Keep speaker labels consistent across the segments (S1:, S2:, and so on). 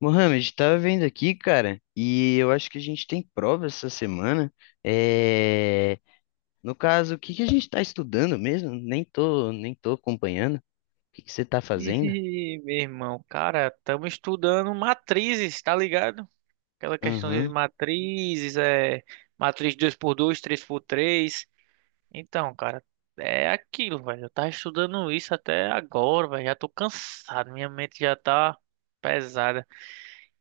S1: Mohamed, tava vendo aqui, cara, e eu acho que a gente tem prova essa semana. É... No caso, o que que a gente tá estudando mesmo? Nem tô acompanhando. O que que você tá fazendo?
S2: Ih, meu irmão, cara, estamos estudando matrizes, tá ligado? Aquela questão de
S1: Aham,
S2: matrizes, é matriz 2 por 2, 3 por 3. Então, cara, é aquilo, velho. Eu tava estudando isso até agora, velho. Já tô cansado, minha mente já tá pesada.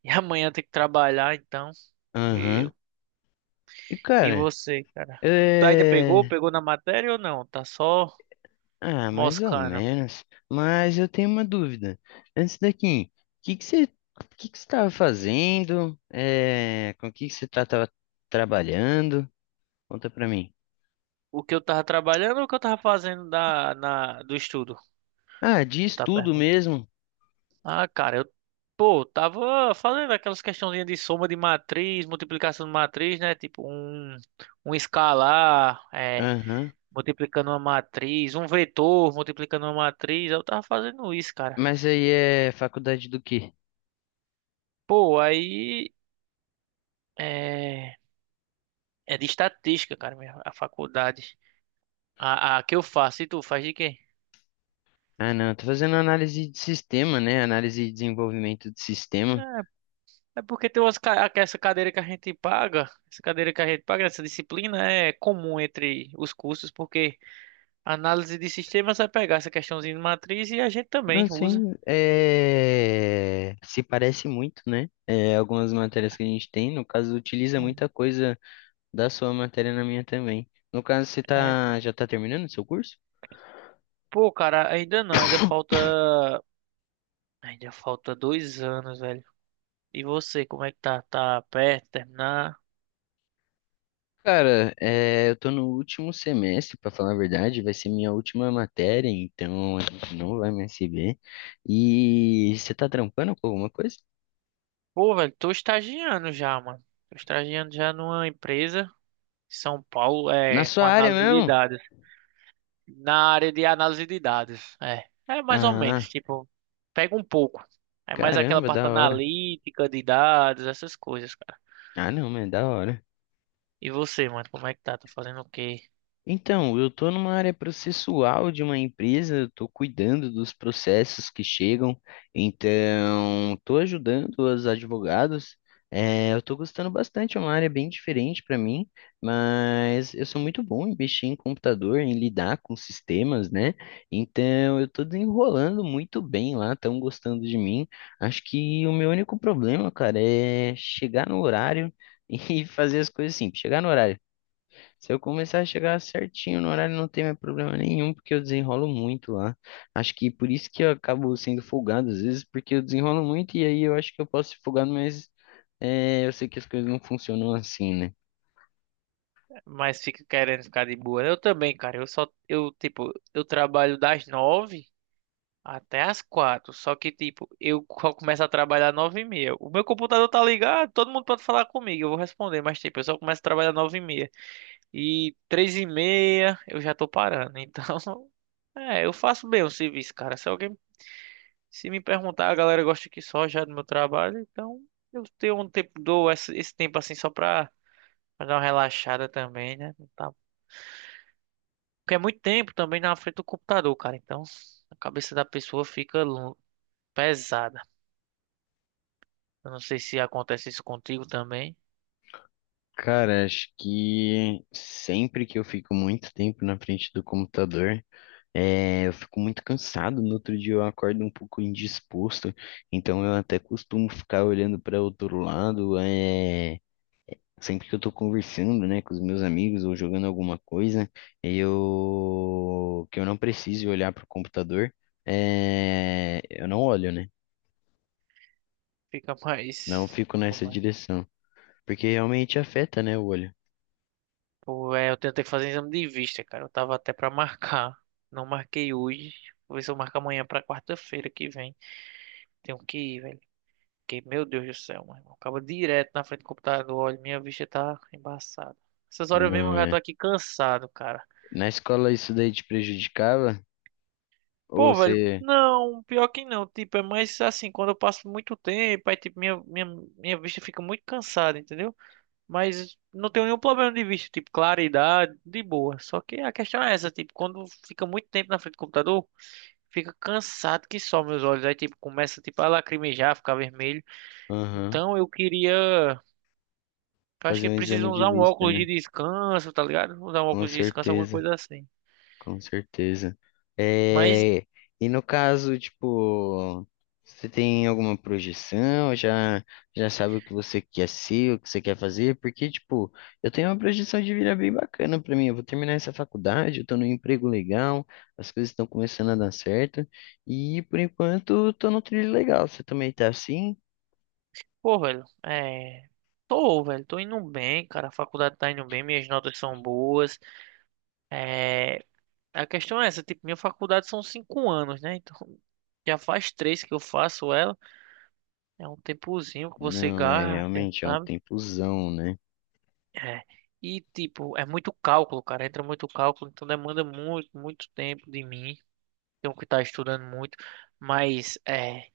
S2: E amanhã tem que trabalhar, então. E,
S1: aham. E,
S2: e
S1: cara,
S2: você, cara? Tu ainda pegou?
S1: é...
S2: Pegou na matéria ou não? Tá só
S1: Ah, mais ou
S2: moscando.
S1: menos. Mas eu tenho uma dúvida. Antes daqui, o que que você tava fazendo? Com o tava trabalhando? Conta pra mim.
S2: O que eu tava trabalhando ou o que eu tava fazendo da, na, do estudo?
S1: Ah, de
S2: Tu tá
S1: estudo
S2: perguntando.
S1: mesmo.
S2: Ah, cara, eu, pô, tava fazendo aquelas questãozinhas de soma de matriz, multiplicação de matriz, né? Tipo, um escalar, é,
S1: Aham.
S2: multiplicando uma matriz, um vetor multiplicando uma matriz. Eu tava fazendo isso, cara.
S1: Mas aí é faculdade do quê?
S2: Pô, aí é, é de estatística, cara, minha, a faculdade. A que eu faço, e tu faz de quê?
S1: Ah, não, eu tô fazendo análise de sistema, né? Análise e desenvolvimento de
S2: É,
S1: sistema.
S2: é porque tem umas, essa cadeira que a gente paga, essa cadeira que a gente paga, essa disciplina é comum entre os cursos, porque. Análise de sistemas vai pegar essa questãozinha de matriz e a gente também
S1: Não,
S2: usa.
S1: sim, se parece muito, né? É, algumas matérias que a gente tem, no caso, utiliza muita coisa da sua matéria na minha também. No caso, você
S2: É. É.
S1: tá... já tá terminando o seu curso?
S2: Pô, cara, ainda não, ainda falta. Ainda falta 2 anos, velho. E você, como é que tá? Tá perto de terminar?
S1: Cara, é, eu tô no último semestre, pra falar a verdade, vai ser minha última matéria, então a gente não vai mais se ver. E você tá trampando com alguma coisa?
S2: Pô, velho, tô estagiando já, mano. Tô estagiando já numa empresa em São Paulo,
S1: Na
S2: é, com
S1: sua área
S2: análise de
S1: mesmo?
S2: dados. Na área de análise de dados, é. É mais ou menos,
S1: Ah,
S2: tipo, pega um pouco. É mais aquela
S1: caramba,
S2: parte
S1: da hora.
S2: analítica de dados, essas coisas.
S1: Ah, não, mas é da hora.
S2: E você, mano, como é que tá? Tá fazendo o quê?
S1: Então, eu estou numa área processual de uma empresa, estou cuidando dos processos que chegam, então estou ajudando os advogados. Eu estou gostando bastante, é uma área bem diferente para mim, mas eu sou muito bom em mexer em computador, em lidar com sistemas, né? Então eu estou desenrolando muito bem lá, estão gostando de mim. Acho que o meu único problema, cara, é chegar no horário e fazer as coisas simples. Chegar no horário, se eu começar a chegar certinho no horário, não tem mais problema nenhum, porque eu desenrolo muito lá. Acho que por isso que eu acabo sendo folgado às vezes, porque eu desenrolo muito e aí eu acho que eu posso ser folgado, mas é, eu sei que as coisas não funcionam assim, né?
S2: Mas fica querendo ficar de boa, né? Eu também, cara. Eu só, eu, tipo, eu trabalho das 9h até as 16h. Só que, tipo, eu começo a trabalhar 9h30. O meu computador tá ligado, todo mundo pode falar comigo, eu vou responder. Mas, tipo, eu só começo a trabalhar 9h30. E 15h30 eu já tô parando. Então, é, eu faço bem o serviço, cara. Se alguém, se me perguntar, a galera gosta aqui só já do meu trabalho. Então, eu tenho um tempo, dou esse tempo assim só pra pra dar uma relaxada também, né? Não tá... Porque é muito tempo também na frente do computador, cara. Então a cabeça da pessoa fica pesada. Eu não sei se acontece isso contigo também.
S1: Cara, acho que sempre que eu fico muito tempo na frente do computador, é, eu fico muito cansado. No outro dia eu acordo um pouco indisposto, então eu até costumo ficar olhando para outro lado, é, sempre que eu tô conversando, né, com os meus amigos ou jogando alguma coisa, eu que eu não precise olhar pro computador, eu não olho, né?
S2: Fica
S1: Não
S2: mais.
S1: fico nessa
S2: Como é?
S1: direção, porque realmente afeta, né, o olho.
S2: Pô, é, eu tentei fazer exame de vista, cara. Eu tava até pra marcar. Não marquei hoje. Vou ver se eu marco amanhã pra quarta-feira que vem. Tenho que ir, velho. Porque, meu Deus do céu, mano. Acaba direto na frente do computador. Olha, minha vista tá embaçada. Essas horas mesmo eu
S1: Não
S2: já tô
S1: é.
S2: aqui cansado, cara.
S1: Na escola isso daí te prejudicava? Ou
S2: Pô, velho,
S1: você,
S2: não, pior que não, tipo, é mais assim, quando eu passo muito tempo, aí, tipo, minha vista fica muito cansada, entendeu? Mas não tenho nenhum problema de vista, tipo, claridade, de boa. Só que a questão é essa, tipo, quando fica muito tempo na frente do computador, fica cansado que só meus olhos, aí, tipo, começa, tipo, a lacrimejar, ficar vermelho.
S1: aham,
S2: Então, eu queria, acho
S1: fazer
S2: que
S1: um exame
S2: precisam
S1: de
S2: usar um
S1: vista,
S2: óculos de
S1: né?
S2: descanso, tá ligado? Usar um
S1: Com
S2: óculos de descanso, alguma
S1: certeza.
S2: coisa assim.
S1: Com certeza.
S2: Mas
S1: É, e no caso, tipo, você tem alguma projeção? Já sabe o que você quer ser, o que você quer fazer? Porque, tipo, eu tenho uma projeção de vida bem bacana pra mim. Eu vou terminar essa faculdade, eu tô num emprego legal, as coisas estão começando a dar certo. E, por enquanto, eu tô num trilho legal. Você também tá assim?
S2: pô, velho, é. Tô, velho, tô indo bem, cara. A faculdade tá indo bem, minhas notas são boas. É. A questão é essa, tipo, minha faculdade são 5 anos, né? Então, já faz 3 que eu faço ela. É um tempozinho que você
S1: Não, é
S2: gasta,
S1: realmente, é um
S2: sabe?
S1: tempozão, né?
S2: É. E, tipo, é muito cálculo, cara. Entra muito cálculo, então demanda muito, muito tempo de mim. Tenho que estar estudando muito. Mas, é.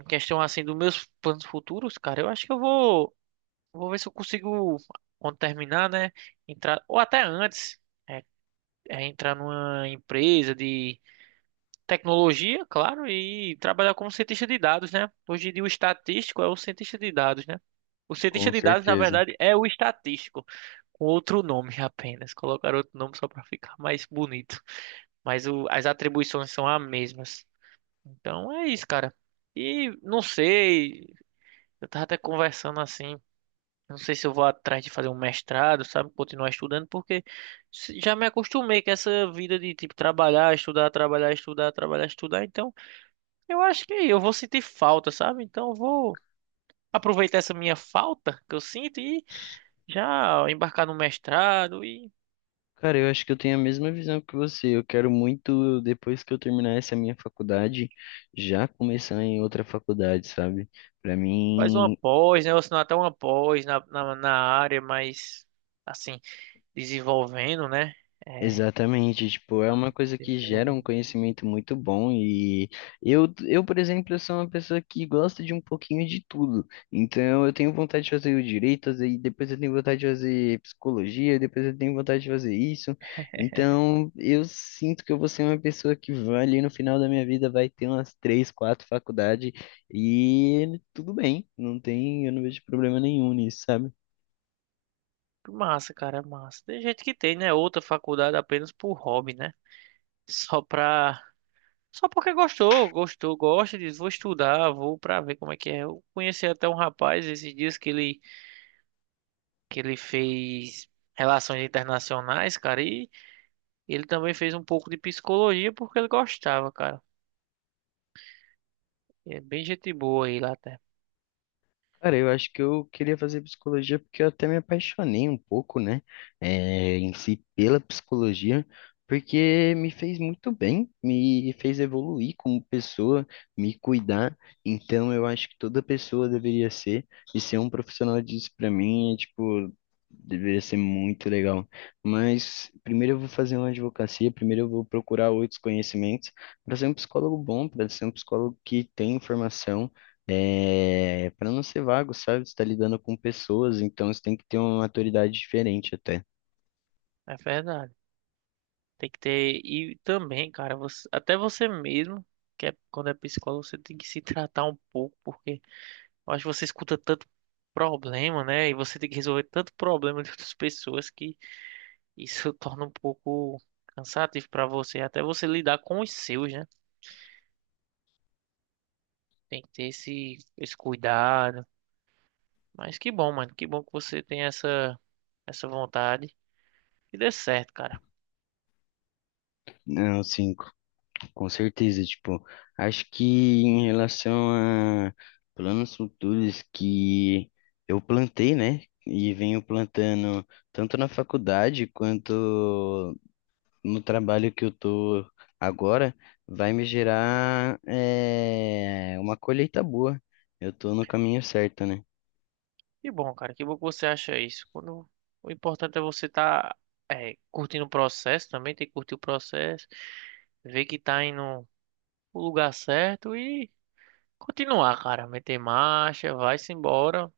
S2: Em questão, assim, dos meus planos futuros, cara, eu acho que eu vou. Vou ver se eu consigo, quando terminar, né? Entrar, ou até antes, é, é entrar numa empresa de tecnologia, claro, e trabalhar como cientista de dados, né? Hoje em dia, o estatístico é o cientista de dados, né? O cientista
S1: Com
S2: de dados, na
S1: certeza.
S2: verdade, é o estatístico, com outro nome apenas. Colocaram outro nome só para ficar mais bonito. Mas o... as atribuições são as mesmas. Então é isso, cara. E não sei, eu tava até conversando assim. Não sei se eu vou atrás de fazer um mestrado, sabe? Continuar estudando, porque já me acostumei com essa vida de, tipo, trabalhar, estudar, trabalhar, estudar, trabalhar, estudar. Então, eu acho que eu vou sentir falta, sabe? Então, eu vou aproveitar essa minha falta que eu sinto e já embarcar no mestrado e
S1: Cara, eu acho que eu tenho a mesma visão que você. Eu quero muito, depois que eu terminar essa minha faculdade, já começar em outra faculdade, sabe? Pra
S2: fazer uma
S1: mim,
S2: pós, né? Ou senão até uma pós na área, mas, assim, desenvolvendo, né? É.
S1: exatamente, tipo, é uma
S2: Hum,
S1: coisa que gera um
S2: desenvolvendo.
S1: conhecimento muito bom e eu, por exemplo, sou uma pessoa que gosta de um pouquinho de tudo. Então, eu tenho vontade de fazer o direito, aí depois eu tenho vontade de fazer psicologia, depois eu tenho vontade de fazer isso. Então, eu sinto que eu vou ser uma pessoa que vai ali no final da minha vida vai ter umas três, quatro faculdades e tudo bem, não tem, eu não vejo problema nenhum nisso, sabe?
S2: Massa, cara, é massa. Tem gente que tem, né? Outra faculdade apenas por hobby, né? Só pra. Só porque gostou, gostou, gosta, diz, vou estudar, vou pra ver como é que é. Eu conheci até um rapaz esses dias que ele fez relações internacionais, cara, e ele também fez um pouco de psicologia porque ele gostava, cara. E é bem gente boa aí lá até.
S1: Cara, eu acho que eu queria fazer psicologia porque eu até me apaixonei um pouco, né, em si pela psicologia, porque me fez muito bem, me fez evoluir como pessoa, me cuidar. Então, eu acho que toda pessoa deveria ser, e ser um profissional disso pra mim é tipo. Deveria ser muito legal. Mas primeiro eu vou fazer uma advocacia, primeiro eu vou procurar outros conhecimentos para ser um psicólogo bom, para ser um psicólogo que tem informação, é, para não ser vago, sabe? Você tá lidando com pessoas, então você tem que ter uma maturidade diferente até.
S2: É verdade. Tem que ter. E também, cara, você... até você mesmo, que é, quando é psicólogo, você tem que se tratar um pouco, porque eu acho que você escuta tanto problema, né? E você tem que resolver tanto problema de outras pessoas que. Isso torna um pouco cansativo para você, até você lidar com os seus, né? Tem que ter esse cuidado. Mas que bom, mano. Que bom que você tem essa vontade. E dê certo, cara.
S1: Não, sim, com certeza. Tipo, acho que em relação a planos futuros que eu plantei, né? E venho plantando tanto na faculdade quanto no trabalho que eu tô agora, vai me gerar, é, uma colheita boa. Eu tô no caminho certo, né?
S2: Que bom, cara. Que bom que você acha isso. Quando, o importante é você estar curtindo o processo também, tem que curtir o processo, ver que tá indo o lugar certo e continuar, cara. Meter marcha, vai-se embora.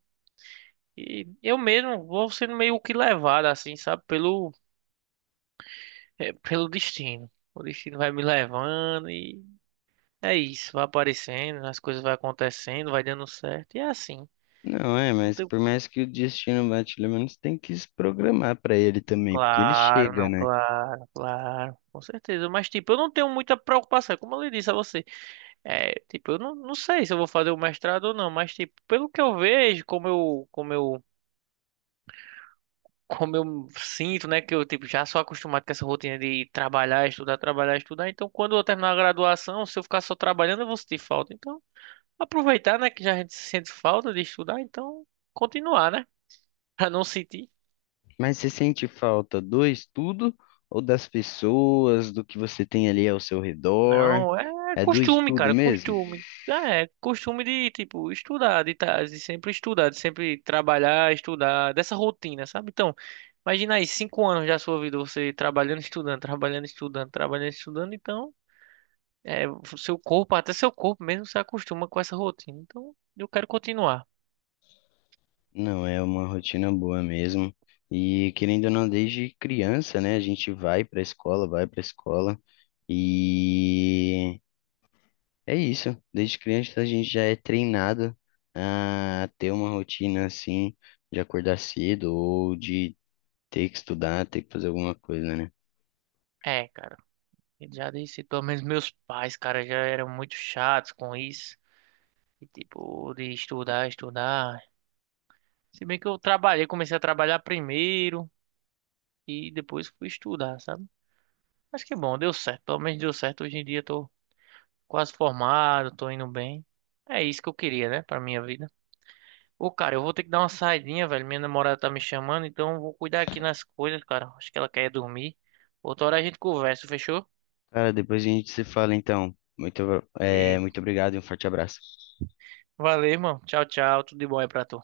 S2: E eu mesmo vou sendo meio que levado, assim, sabe, pelo é pelo destino. O destino vai me levando e é isso, vai aparecendo, as coisas vai acontecendo, vai dando certo. E é assim.
S1: Não é,
S2: Não
S1: mas
S2: tenho...
S1: por mais que o destino bate, pelo menos tem que se programar para ele também, porque ele
S2: Claro,
S1: chega,
S2: não,
S1: né?
S2: claro, claro, com certeza. Mas, tipo, eu não tenho muita preocupação, como eu lhe disse a você. É, tipo, eu não, não sei se eu vou fazer o mestrado ou não, mas, tipo, pelo que eu vejo, como eu sinto, né, que eu, tipo, já sou acostumado com essa rotina de trabalhar, estudar, trabalhar, estudar. Então, quando eu terminar a graduação, se eu ficar só trabalhando, eu vou sentir falta. Então. Aproveitar, né? Que já a gente sente falta de estudar, então continuar, né? Pra não sentir.
S1: Mas você sente falta do estudo ou das pessoas, do que você tem ali ao seu redor?
S2: Não, é
S1: É do
S2: costume,
S1: estudo
S2: cara,
S1: mesmo?
S2: costume. É, costume de, tipo, estudar, de, de sempre estudar, de sempre trabalhar, estudar, dessa rotina, sabe? Então, imagina aí, 5 anos da sua vida, você trabalhando, estudando, trabalhando, estudando, trabalhando, estudando, então, é, o seu corpo, até seu corpo mesmo se acostuma com essa rotina. Então, eu quero continuar.
S1: Não, é uma rotina boa mesmo. E querendo ou não, desde criança, né? A gente vai para a escola, vai para a escola. E é isso, desde criança a gente já é treinado a ter uma rotina assim, de acordar cedo ou de ter que estudar, ter que fazer alguma coisa, né?
S2: É, cara, já disse, pelo menos meus pais, cara, já eram muito chatos com isso. E, tipo, de estudar, estudar. Se bem que eu trabalhei, comecei a trabalhar primeiro e depois fui estudar, sabe? Mas que bom, deu certo. Pelo menos deu certo. Hoje em dia eu tô quase formado, tô indo bem. É isso que eu queria, né, pra minha vida. Ô, cara, eu vou ter que dar uma saidinha, velho. Minha namorada tá me chamando, então eu vou cuidar aqui nas coisas, cara. Acho que ela quer dormir. Outra hora a gente conversa, fechou?
S1: Cara, depois a gente se fala então. Muito, é,
S2: Ei.
S1: muito obrigado e um forte abraço.
S2: Valeu, irmão. Tchau, tchau. Tudo de bom aí pra tu.